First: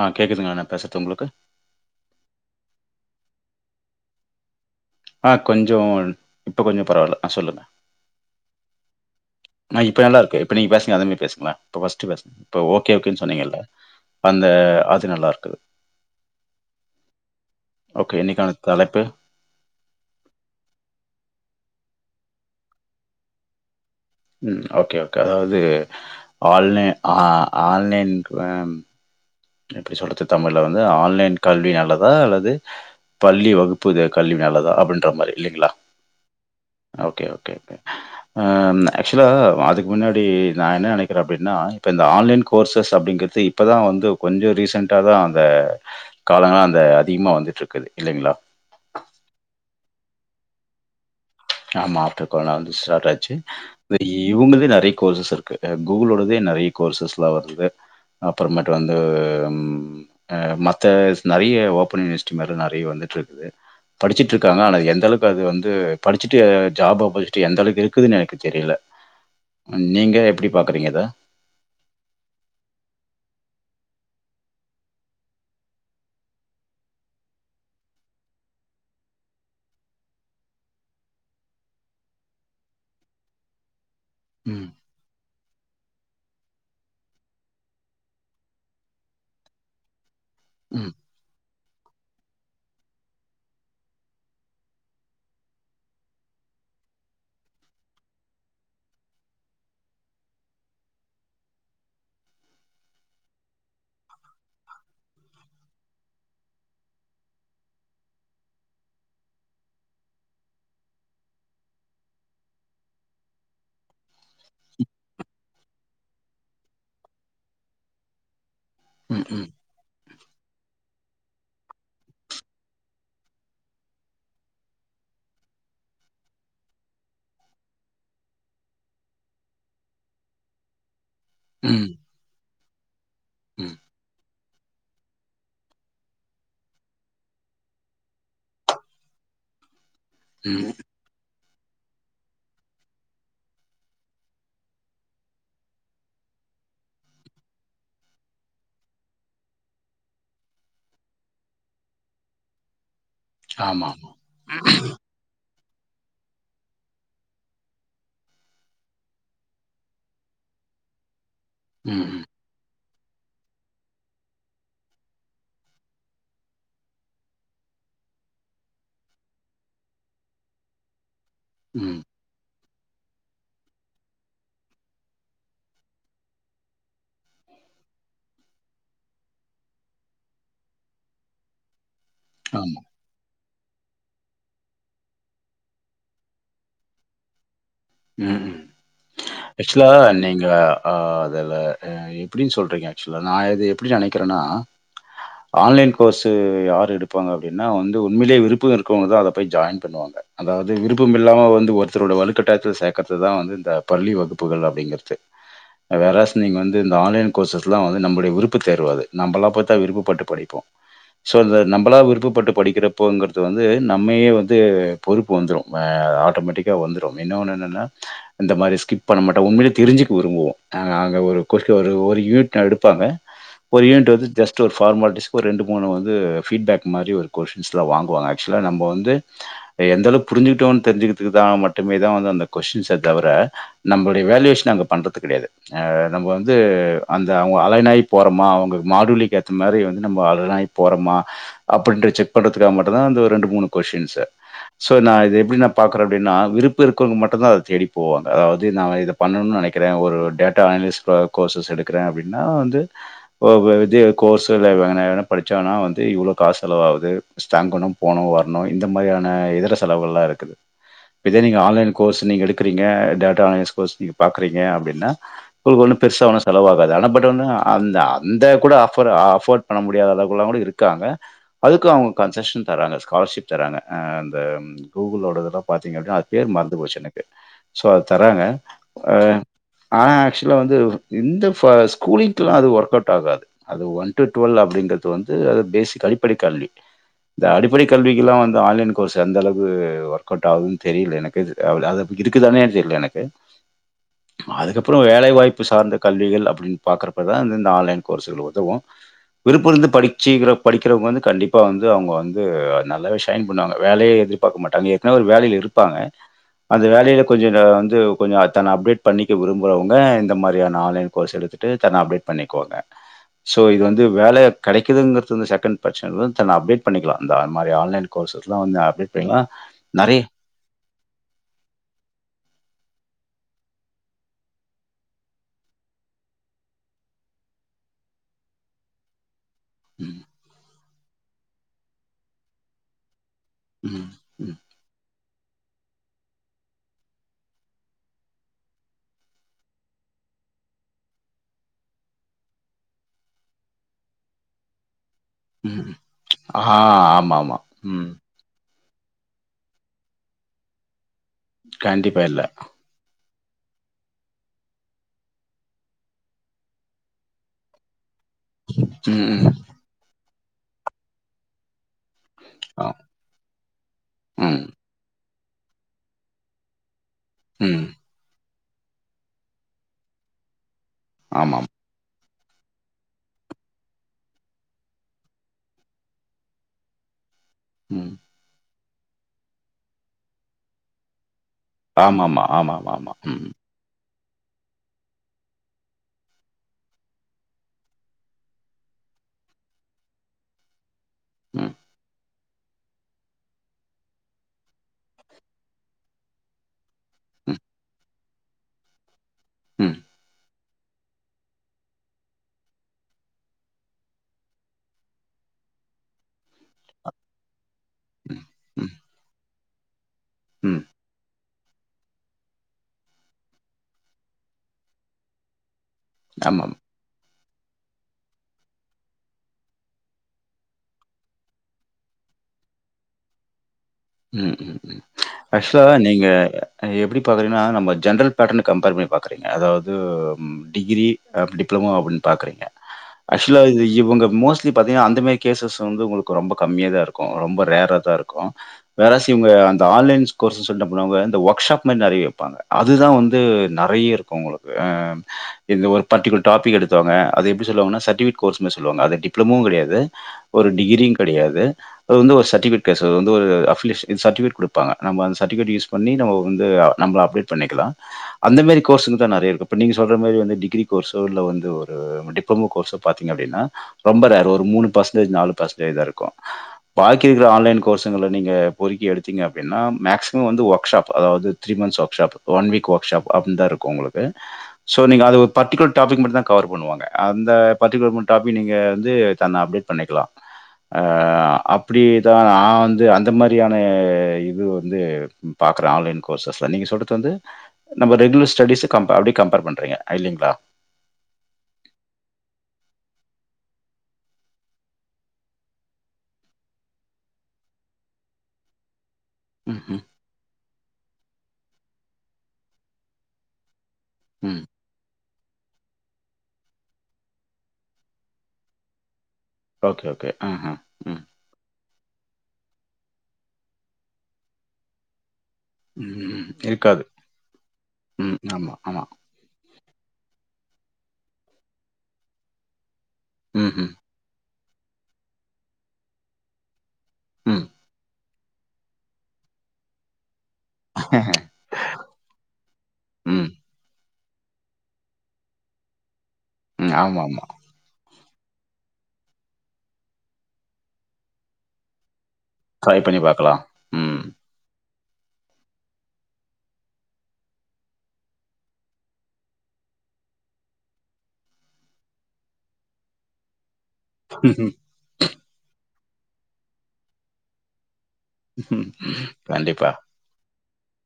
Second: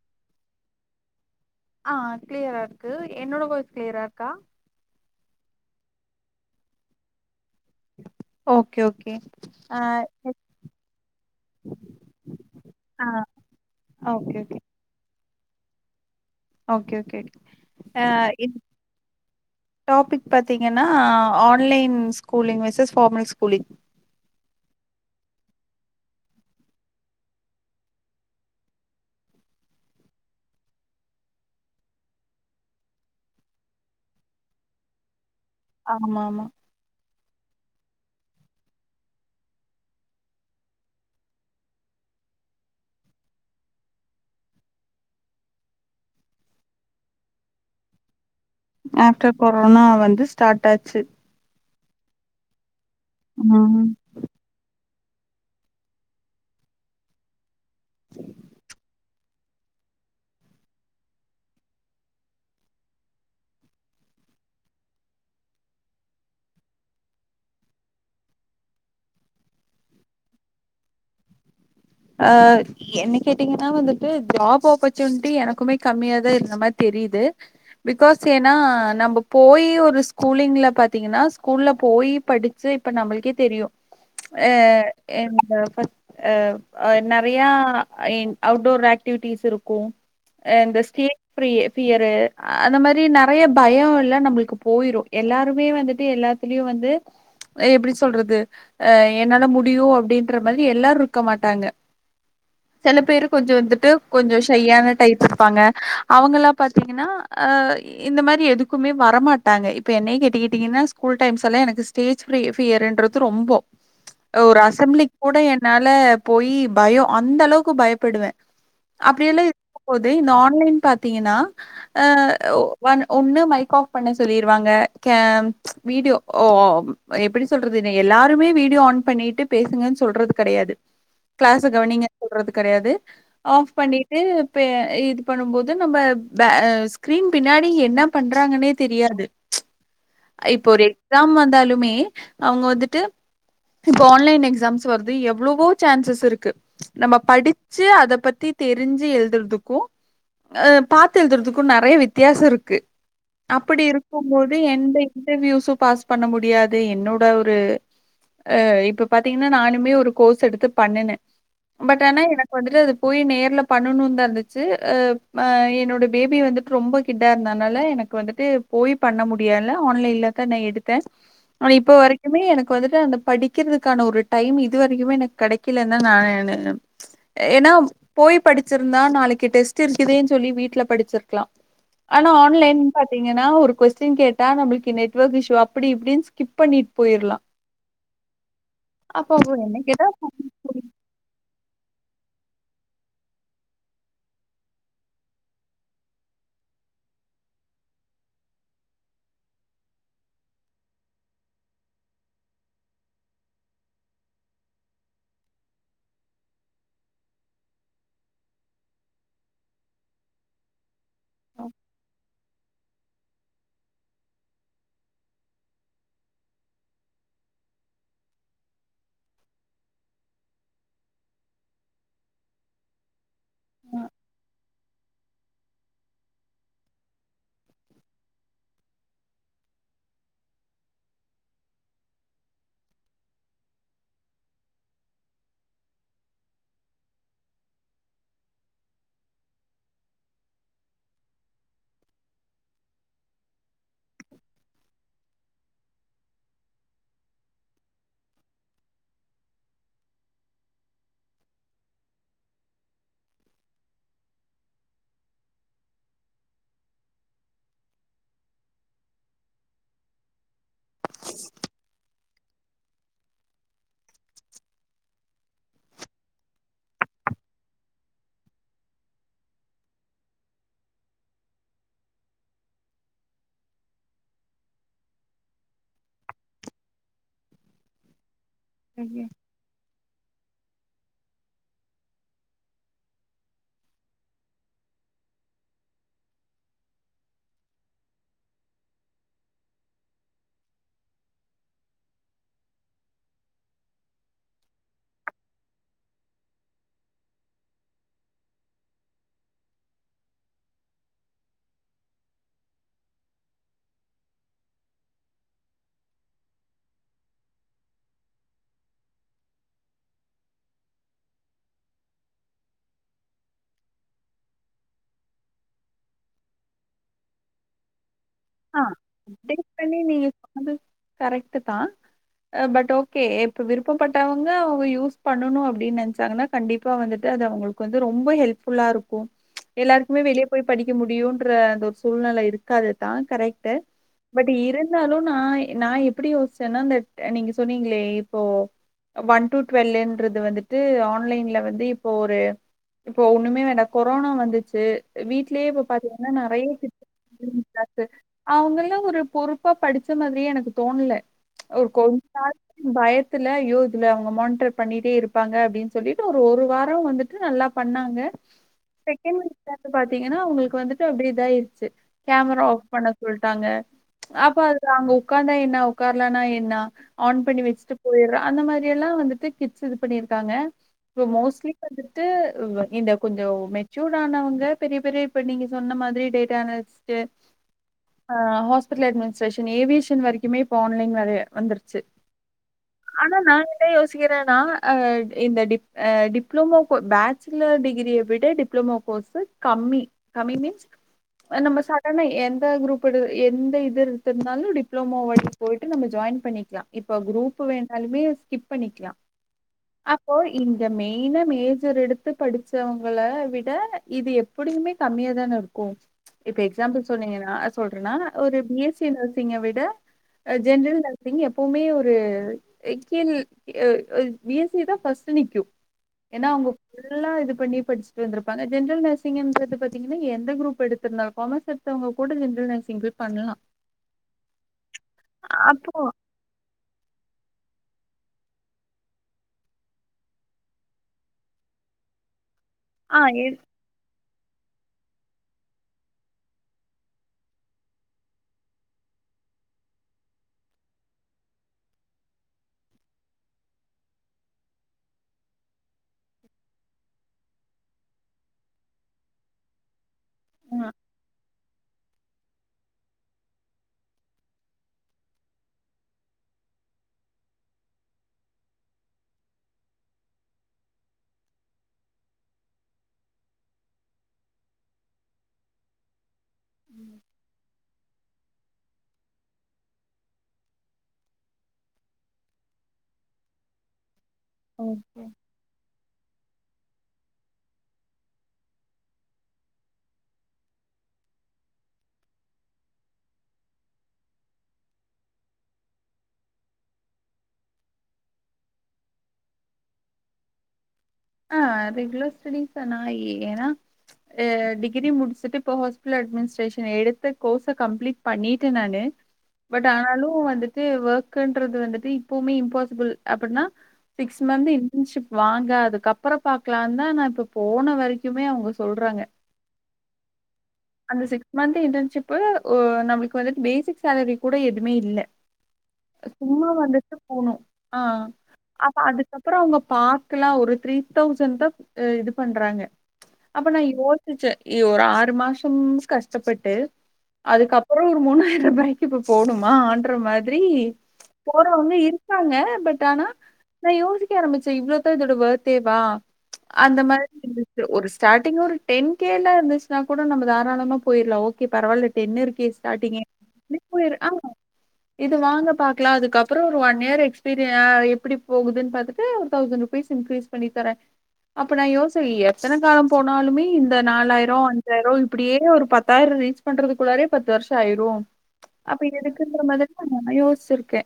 ஆஹ் கேக்குதுங்களா நா பேசுர்து உங்களுக்கு ஆஹ் கிளியரா இருக்கு என்னோட வாய்ஸ் கிளியரா இருக்கா கொஞ்ச இப்போ கொஞ்ச பரவாயில்ல ஆ சொல்லுங்க ஓகே ஓகே ஆ ஆஹ இப்ப நல்லா இருக்கு இப்போ நீங்க பேசுங்க அதமாரி பேசுங்கள இப்ப பர்ஸ்டு பேசுங்க இப்ப ஓகே ஆ ஓகேன்னு சொன்னீங்கல்ல ஓகே அந்த ஓகே அது நல்லா இருக்கு ட்டு ஓகே ஓகே இன்னைக்கான தலைப்பு டாபிக் பாத்தீங்கன்னா online schooling versus formal schooling ம் ஓகே ஓகே அதாவது ஆன்லை ஆன்லைன் இப்படி சொல்றது தமிழ்ல வந்து ஆன்லைன் கல்வி நல்லதா அல்லது பள்ளி வகுப்பு கல்வி நல்லதா அப்படின்ற மாரி இல்லைங்களா ஆமா ஆமா ஓகே ஓகே ஓகே ஓகே ஆக்சுவலாக அதுக்கு முன்னாடி நான் என்ன நினைக்கிறேன் அப்படின்னா இப்போ இந்த ஆன்லைன் கோர்சஸ் அப்படிங்கிறது இப்போ தான் வந்து கொஞ்சம் ரீசென்ட தான் அந்த காலங்கள் அந்த அதிகமா வந்துட்டு இருக்குது இல்லைங்களா ஆஃப்டர் கொரோனா வந்து ஸ்டார்ட் ஆச்சு ஆமா ஆஃப்டர் கொரோன வந்து ஸ்டார்ட் ச்சு ம் இவங்களே நிறைய கோர்ஸஸ் இருக்கு கூகுளோடத நிறைய கோர்சஸ்லாம் வருது அப்புறமட்டு வந்து மத்த நிறைய ஓபன் யூனிவர்சிட்டி மாரி நிறைய வந்துட்டு இருக்குது படிச்சட்டு இருக்காங்க ஆனால் எந்த அளவுக்கு அது வந்து படிச்சுட்டு ஜாப் அப்பர்ச்சட்டு எந்த அளவுக்கு இருக்குதுன்னு எனக்கு தெரியல நீங்க எப்படி பாக்குறீங்கா அ த அஹ் என்ன கேட்டீங்கன்னா வந்துட்டு ஜாப் ஆஃப்பர்சூனிட்டி எனக்குமே கம்மியா தான் இருந்த மாதிரி தெரியுது பிகாஸ் ஏன்னா நம்ம போய் ஒரு ஸ்கூலிங்ல பாத்தீங்கன்னா ஸ்கூல்ல போய் படிச்சு இப்ப நம்மளுக்கே தெரியு ம். ஏஹ் என்ன அஹ் ஹ அஹ் நிறைய அவுட்டோர் ஆக்டிவிட்டிஸ் இருக்கு எந்த ம். கிரீன் பிரியே ரு அந்த மாதிரி நிறைய பயம் எல்லாம் நம்மளுக்கு போயிரும் எல்லாருமே வந்துட்டு எல்லாத்துலயும் வந்து எப்படி சொல்றது அஹ் என்னால முடியும் அப்படின்ற மாதிரி எல்லாரும் இருக்க மாட்ட டாங்க சில பேரு கொஞ்ச வந்துட்டு கொஞ்ச ஷய்யான டைப் இருப்பாங்க அவங்கலா பாத்தீங்கன்னா அஹ் இந்த மாதிரி எதுக்குமே வரமாட்டாங்க இப்ப என்ன கேட்டுக்கிட்டீங்கன்னா டைம்ஸ் எல்லா எனக்கு ஸ்டேஜ் பிரி ஃபியர்ன்றது ரொம்ப ஒரு அசம்பளிக் கூட என்னால போய் பயம் அந்த அளவுக்கு பயப்படுவேன் ம். அப்படியெல்லாம் ம். இது போது இந்த ஆன்லைன் பாத்தீங்கன்னா அஹ ஒண்ணு மைக் ஆஃப் பண்ண சொல்லிிருவாங்க வீடியோஓ எப்படி சொல்றது எல்லாருமே வீடியோ ஆன் பண்ணிட்டு பேசுங்கன் சொல்றது கிடையாது கிளாஸ் ம். கவனிங்க சொல்றதுக்கு கிடையாது ஆப் ம். பண்ணிட்டு இது பண்ணும்போது நம்ம் ஸ்கிரீன் பின்னாடி என்ன பண்றாங்கன்னே தெரியாது இப்போ ம். ஒரு எக்ஸாம் வந்து ந்தாலுமே அவங்க வந்துட்டு இப்ப ஆன்லைன் எக்ஸாம்ஸ் வருது எவ்ளவோ சான்சஸ் இருக்கு நம்ம படிச்சு அத பத்தி தெரிஞ்சு எழுதுறதுக்கு அஹ் பாத்து எழுதுறதுக்கு நிறைய வித்தியாசம் இருக்கு அப்படி ஆமாமா. இருக்கும் போது எந்த இன்டர்வியூஸும் பாஸ் பண்ண முடியாது என்னோட ஒரு இப்ப பா்த்தீங்கன்னா நானுமே ஒரு கோர்ஸ் எடுத்து பண்ணுன பட் ம். ஆனா ம். எனக்கு வந்துட்டு அது போய் நேர்ல் பண்ணணுந்தா இருந்துச்சு என்னோட பேபி வந்துட்டு ரொம்ப கிட்டா இருந்தனால எனக்கு வந்துட்டு போய் பண்ண முடியால ஆன்லைனிலகா நா எடுத்த ஆனா இப்ப ம். வரைக்குமே எனக் கு வந்துட்டு அந்த படிக்கிறதுக்கான ஒரு டைம் இதுவரைக்குமே எனக்கு கெடை க்கில நா என்ன ப்ச் ஏனா போய் படிச்சிருந்தா நாளைக்கு டெஸ்ட் இருக்குதேனு சொல்லி வீட்ல படிச்சிருக்கலா ஆனா ஆன்லைன் ஆமா. பாத்தீங்கன்னா ஒரு கொஸ்டின் கேட்டா நம்மளுக்கு நெட்வர்க் இஷூ அப்படி இப்படினு ஸ்கிப் பண்ணிட்டு போயிர்லா உம் ஆக்சுவலா கேட்டா நீங்க ஆ அதுல எப்படி சொல்றீங்க ஆக்சுவலா நா இது எப்படி நெனைக்கிறேனா ஆன்லைன் கோர்ஸு யார் எடுப்பாங்க அப்படினா வந்து உண்மையிலயே விருப்பம் இருக்கிறவங்கதா அதை போய் ஜாயின் பண்ணுவாங்க அதாவது விருப்பம் இல்லா வந்து ஒருத்தரோட வலுக்கட்டாய த்துல சேக்குறதுதா வந்து இந்த பள்ளி வகுப்புகள் அப்படிங்கிறது வேற்ஆஸ் நீங்க வந்து இந்த ஆன்லைன் கோர்சஸ் எல்லா வந்து நம்மடைய விருப்பு தேருவது நம்மல்லா பாத்தா விருப்பப்பட்டு படிப்போ சோ இந்த நம்மளா விருப்பப்பட்டு படிக்கிற ப்போ வந்து நம்மையே வந்து பொறுப்பு வந்துரு ஆட்டோமேட்டிக்காக வந்துருவாங்க இன்னொன்னு என்னென்னா இந்த மாரி ஸ்கிப் பண்ண மாட்டோ உண்மையிலே தெரிஞ்சுக்க விரும்புவோ நா நாங்க அங்கே ஒரு கொஸு ஒரு யூனிட் நா எடுப்பாங்க ஒரு யூனிட் வந்து ஜஸ்ட் ஒரு ஃபார்மாலிட்டிஸ் ஒரு ரெண்டு மூணு வந்து ஃபீட்பேக் மாரி ஒரு கொஷின்ஸ்லா வாங்குவாங்க ஆக்சுவலா நம்மோ வந்து எந்தளவு புரிஞ்சுட்டோனு தெரிஞ்சுதுக்குதா மட்டு டுமேதா வந்து அந்த கொஸ்ன்ஸ்ஸே தவற நம்மளுடைய வேல்யூஷன அவுங்க பண்றது கிடையாது அ நம்ம வந்து அந்த அவுங்க அலைன் ஆயி போறமா அவுங்க மாடுலிக்கு ஏத்த மாரி வந்து நம்ம அலைன் ஆயி போறமா அப்படின்று செக் பண்றதுக்காக மட்டுந்தா அந்த ஒரு ரெண்டு மூணு கொஸ்டின்ஸ் சோ நா இத எப்படினா பாக்குற அப்படினா விருப் விருப்பருக்கிறவங்க மட்டுந்தா அதை தேடி போவாங்க அதாவது நா இத பண்ணனு நெனைக்கிற ஒரு டேட்டா அனாலிசிஸ் கோர்ஸஸ் எடுக்கிற அப்டினா வந்து ஓ இது கோர்சல்லா வேணா எதனா படிச்சாங்கன்னா வந்து இவ்வளவு காசு செலவாவது ஸ்ட்டாங்கனு போகனு வரணு இந்த மாரியான இதர செலவுகள் எல்லா இருக்குது இதே நீங்க ஆன்லைன் கோர்ஸ் நீங்க எடுக்குறிங்க டேடா அனலைசிஸ் கோர்ஸ் நீங்க பாக்கறிங்க அப்டினா உங்ளுக்கு ஒன்னு பெருசா செலவாகாது ஆனா பட் வந்து ஆ அந்த அந்த கூட ஆப்பர் அஃபோர்டு பண்ண முடியாத அளவுக்கெல்லா இருக்காங்க அதுக்கு அவுங்க கன்ஸ்க்ஷன் தராங்க ஸ்காலர்ஷிப் தராங்க அ அந்த கூகுலோடதல்லா பாத்திங்கனா அ பேர் மறந்துபோச்சு எனக்கு சோ அது தராங்க அ ஆ ஆக்சுவலா வந்து இந்த ஸ்கூலுக்கெல்லா அது ஒர்க் அவுட் ஆகாது அது ஒன் டு டுவல் அப்டிங்கிறது வந்து அது பேசிக் அடிப்படை கல்வி இந்த அடிப்படை கல்விக்கெல்லா வந்து ஆன்லைன் கோர்ஸ் எந்தளவுக்கு ஒர்க் அவுட் ஆகுதுனு தெ ரில எனக்கு அ அது இருக்குதானே தெரில எனக்கு அதுக்கப்றோ வேலை வாய்ப்பு சார்ந்த கல்விகள் அப்டின்னு பாக்குறப்பதா ஆன்லைன் கோர்ஸ்கள் உதவு விருப்பிருந்து படிச்சி படிக்கிறவங்க வந்து கண்டிப்பா வந்து அவுங்க வந்து நல்லாவே ஷைன் பண்ணுவாங்க வேலையை எதிர்பார்க்க மாட்டாங்க ஏற்கனவே ஒரு வேலைல இரு ப்பாங்க அந்த வேலைல கொஞ்சோ அ வந்து கொஞ்சோ தன்ன அப்கிரேட் பண்ணிக்க விரும்புறவங்க அ இந்த மாரியான ஆன்லைன் கோர்ஸ் எடுத்துட்டு தன்ன அப்டேட் பண்ணிக்குவாங்க சோ இது வந்து வேலைய கிடைக்குதுங்கிறது சட்டுனு பிரச்சனல்ல தன்ன அப்டேட் பண்ணிக்கலா அந்த மாரி ஆன்லைன் கோர்சஸ் லா வந்து ஆ அப்டேட் பண்ணிக்கலா நெறய கரெக்ட்டுதா பட் ஓகே இப்ப விருப்பப்பட்டவங்க அவங்க யூஸ் பண்ணனு அப்டின்னு நெனைச்சாங்கனா கண்டிப்பா வந்துட்டு அது அவுங்களுக்கு வந்து ரொம்ப ஹெல்ஃபுல்லா இருக்கு ப்ச் எல்லாருக்குமே ம், வெளிய போய் படி க்க முடியுன்ற அந்த ஒரு சூழ்நில இருக்காதுதான் கரெக்ட் ட்டு ம், பட் ம், இருந்தாலு நா நா எப்டி யோஸ்ச்சேனா அ நீங்க சொன்னீங்ளே இப்போ ஒன் டு டுவெல்ன்றது வந்துட்டு ஆன்லைன்ல வந்து இப்போ ஒரு இப்போ ஒண்ணுமே வேண்டா கொரோனா வந்துச்சு வீட்லயே இப்ப உம் பாத்தீங்கன்னா நெறைய ஆஹ் ஆமாமா உம் அவுங்க எல்லா ஒரு பொறுப்பா படிச்ச மாரியே எனக்கு தோன்ல ப்ச் ஒரு கண்டிப்பா இல்ல. [unintelligible] ட்ல யோ இதுல அவுங்க மான்டர் பண்ணிட்டே இருப்பாங்க அப்டினு சொல்ட்டு ஒரு ஒரு வாரோ வந்துட்டு நல்லா பண்ணாங்க ம், செகண்ட் ம். [unintelligible] பாத்திங்க ஏனா அவுங்களுக்கு வந்துட்டு அப்டி இதாய்டுச்சு கேமரா ஆப் ஆ. பண்ண சொல்ட்டாங்க ம், அப்ப அது அங்க உ உக்காந்தா என்னா உக்காரலனா என்னா ஆன் பண்ணி ம். வச்சிட்டு போய்ற அந்த மாரி எல்லா வந்துட்டு கிட்ஸ் இது பண்ணிருக்காங்க இப்ப ஆமாம். மோஸ்லி ட்டு இந்த கொஞ்சோ மெச்சூர் ஆனவங்க பெரிய பெரிய இப்ப நீங்க சொன்ன மாதிரி டேட்டா அனாலிஸ்ட் ம். ஆ ஹாஸ் பிட்டல அட்மினிஸ்ட்ரேஷன் ஏவியேஷன் வரைக்குமே இப்ப ஆன்லைன் வரய ஆமா ஆமா ஆமா ஆமா ஆமா ம் சிரனா அ இந்த டிப் இந்த டிப்ளோமோ கோ பேச்சலர் டிகிரிய விட டிப்ளமோ கோர்ஸ்சு கம்மி கம்மி மீன்ஸ் ம் அ நம்ம சாதாரண என் ந்த குரூப் எடு எந்த இது இருந்தாலு டிப்ளோமோ வாட்டிக்கு போயிட்டு நம்ம ஜாயின் பண்ணிக்லா இப்ப ம் குரூப் வேணாலுமே ஸ்கிப் பண்ணிக்லா ம் அப்போ இந்த மெயினா மேஜர் எடுத்து படிச்சவங்கள விட இது எப்படியுமே கம்மியா தான இருக்கு இப்ப எக்ஸாம்பிள் சொன்னீங்கனா ஆ சொல்றேன்னா ம் ஒரு பி ம் எஸ் சி நர்சிங்க விட் ட அ ம் ஜென்ரல் நர்சிங்க் எப் எப்பவுமே ஒரு கீழ் பி எஸ் சி தா ஃபஸ்ட் நிக்கு ஏன்னா அவுங்க ஆமாம். ஃபுல்லா இது பண்ணி படிச்சுட்டு வந்திருப்பங்க ஜென்ரல் நர்சிங்ன்றது பாத்திங்கனா எந்த குரூப் எடுத்திருந்தா காமர்ஸ் எடுத்தவங்க கூ கூட ஜென்ரல் நர்சிங் போய் பண்ணலா ம் ம் ம் ஆக்சுவலா நீங்க எப்படி பாக்குறீங்கன்னா நம்ம ஜென்ரல் பேட்டர்ன் கம்பேர் பண்ணி பாக்கிறீங்க அதாவது டிகிரி அ டிப்ளமோ அப்படின்னு பாக்குறீங்க ஆ எ ஆக்சுவலா இது இவங்க மோஸ்ட்லி பாத்தீங்கன்னா அந்த மாதிரி கேசஸ் வந்து உங்களுக்கு ரொம்ப கம்மியா தா இருக்கு ரொம்ப ரேரா தா இருக்கு வேறாச்சு இவுங்க அந்த ஆன்லைன்ஸ் கோர்சஸ் சொல்லிட்டு பண்னுவாங்க இந்த ஒர்க்ஷாப் மாரி நெறைய வெப்பாங்க அதுதா வந்து நெறைய இருக்கு உங்களுக்கு ஆ இந்த ஒரு பர்டிகுலர் டாபிக் எடுத்தவங்க அது எப்டி சொல்லு வாங்கனா சட்டிவிட் கோர்ஸ் மாரி சொல்லுவாங்க அது டிப்ளமோவு கெடையாது ஒரு ஆ டிகிரியு கெடையாது அது வந்து ஒரு சட் சட்டிபிகேட் பேசரது வந்து ஒரு ஆப் சட்டிபிகேட்டு குடுப்பாங்க நம்ப அந்த சட்டிபிகேட் யூஸ் பண்ணி நம்ம வந்து நம்மள அப்டேட் பண்ணிக்கலா அந்த மாரி கோர்ஸு தா நெறைய இருக்கு இப்ப நீங்க சொல்ற மாதிரி வந்து டிகிரி கோர்ஸோ இல்ல வந்து ஒரு டிப்ளமோ கோர்ஸோ பாத்தீங்க அப்டினா ரொம்ப ரேரோ ஒரு மூணு பர்சன்டேஜ் நாலு பர்சன்டேஜ் தா இருக்கு பாக்கி இருக்கிற ஆன்லைன் கோர்ஸ் [unintelligible] நீங்க பொரிக்கி எடுத்தீங்க அப்டின்னா மேக்ஸிமம் வந்து ஒர்க் ஷாப் அதாவ்து three months workshop one week workshop அப்டின் தா இருக்கு உங்களு கு சோ ஓகே. நீங்க அது ஒரு பர்டிகுலர் டாபிக் மட்டுந்தா கவர் பண்ணுவாங்க அந்த பர்டிகுலர் மு டாப்பிக் நீங்க வந்து தன்ன அப்டேட் பண்ணிக்லா ஆ அப்டிதா நா வந்து அந்த மா ரியான இது வந்து பாக்குற ஆன்லைன் கோர்ஸ்ஸஸ்ல நீங்க சொல்றது வந்து நம்ம ரெகுலர் ஸ்டடீஸு கம்பே அப்டியே கம்பேர் பண்றீங்க இல்லைங்களா அய் ஏன்னா ஆ டிகிரி முடிச்சிட்டு இப்ப ஹாஸ்பிடல் அட்மினிஸ்ட்ரேஷன் எடுத்த கோர்ஸ கம்ப்ளீட் பண்ணிட்ட நானு பட் ம்ஹ்ம். ஆனாலு வந்துட் டு வோக்குண்றது வந்துட்டு இப்பவுமே இம்பாசிபிள் அப்பின்னா சிக்ஸ் ம். மந்த் இன்டன்ஷிப் வாங்க அதுக்கப் பறோ பாக்லான்தா நா இப்ப போன வரைக்குமே அவுங்க சொல்றாங்க ஓகே, ஓகே. ஆஹ. ம். அந்த சிக்ஸ் மந்த்து இன்டன்ஷிப்பு ஓ நம்ளுக் கு வந்துட் பேசிக் சேலரி கூட எதுமே இல்ல ம். ம். சும்மா இருக்காது. வந்துட்டு போணு ஆ ம். ஆமா, அப்ப ஆமா. அதுக்கப்பறோ அவங்க பாக்கலா ஒரு த்ரி தௌசண்ட் தா அ இது பண்றாங்க அப்ப நா ம்ஹ்ம். யோசிச்ச எ ஒரு ஆறு மாசம் கஸ்டப்பட்டு ம். அதுக்கப்பறோ ஒரு மூணு [unintelligible] இப்ப போணுமா ஆன்ற மா திரி போறவங்க இருக்காங்க பட் ஆனா ம். நா யோசி கெ ஆரம்பிச்ச இவ்ளோதா இதோட வோத் தேவா ம். அந்த மாரி ஆமாமா. [inaudible] ஒரு ஸ்டாட்டிங்ல ஒரு டென் கேலா இருந்துச்னாக் கூட நம்ம தாராளமா போயிர்லா ஓகே பரவாயில்ல டென்னு இருக்கே ட்ரை பண்ணி ஸ்டாட்டிங்கே பார்க்கலாம். அப்டியே போயிரு ம். ஆ இது வாங்க பாக்லா அதுக்கப்பறோ ஒரு ஒன் இயர் எக்ஸ்பீரியா ஆ எப்டி போகுதுன் பாத்துட்டு ஒரு தௌசண்ட் ருபீஸ் இன்க்ரீஸ் பண்ணி தர அப்ப நா யோஷ்சே எத்தன காலம் போனாலுமே இந் த நாலாயிரொ அஞ்சாயிரொ இப்டியே ஒரு பத் தாயிரொ ரீச் பண்றதுக்குள்ளாரே பத்து வர்ஷோ ஆயிரு அப்ப இது எதுக்குன்ற மாதிரி தா நா யோசிச்சிருக் கே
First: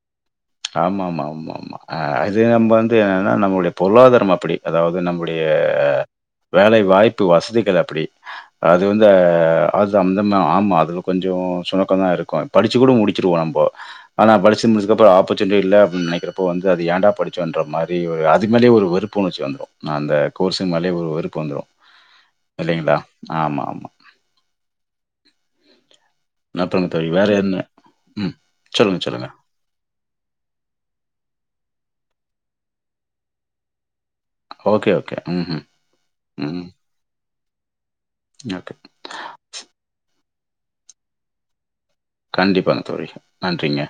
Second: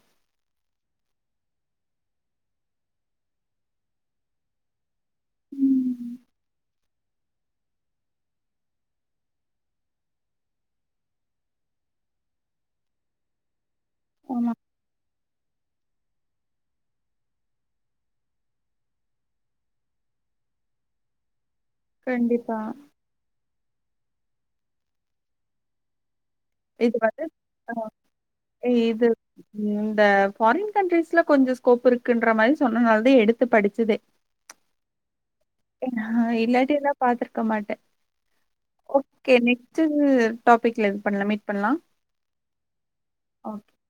ஆமா ஆமா ஆமா ஆமா ஆ இது நம்ம வந்து என்னன்னா நம்மோடைய பொருளாதாரம் அப்டி அதாவ்து நம்ம உடைய வேலை வாய் ப்பு வசதிகள் அப்டி அது வந்து ஆ அது அந்த ம ஆமா அது கொஞ்சொ சுணக்கந்தா இருக்கு படிச்சிக் கூட முடிச்சிருவோ நம்போ ஆனா ஆமா படிச்சி முடிச்சதுக்கப்றோ அப் ஆப்பர்சுனிட்டி இல்ல அப்டின்னு நினைக்கிறப்போ வந்து அது ஏண்டா படிச்சோன்ற மாரி ஒரு அதுமேலையே ஒரு வெறுப்புணர்ச்சி வந்துடும் ந அந்த கோஸுமேலே ஒரு வெறுப்பு வந்துடும் கண்டிப்பா இல்லைங்களா ஆமா ஆமா அப்புறம் இது தோழி வந்து வேற என்ன? ப அ ம். ஏ சொல்லுங்க, இது சொல்லுங்க. இந்த ஃபாரின் கண்ட்ரிஸ்ல கொஞ்சம் ஸ்கோப் இருக்குன்ற மாரி சொன்னதுனாலதா எடுத்து படிச்சுதே ஓகே ஓகே ம்ஹ்ம். நா ம். இல்லாட்டி இல்ல பாத்தி க்க மாட்டே ஓகே நெக்ஸ்ட்டு டாபிக்ல இது பண்ணலா மீட் பண்ணலாம் கண்டிப்பாங்க தோழி நன்றிங்க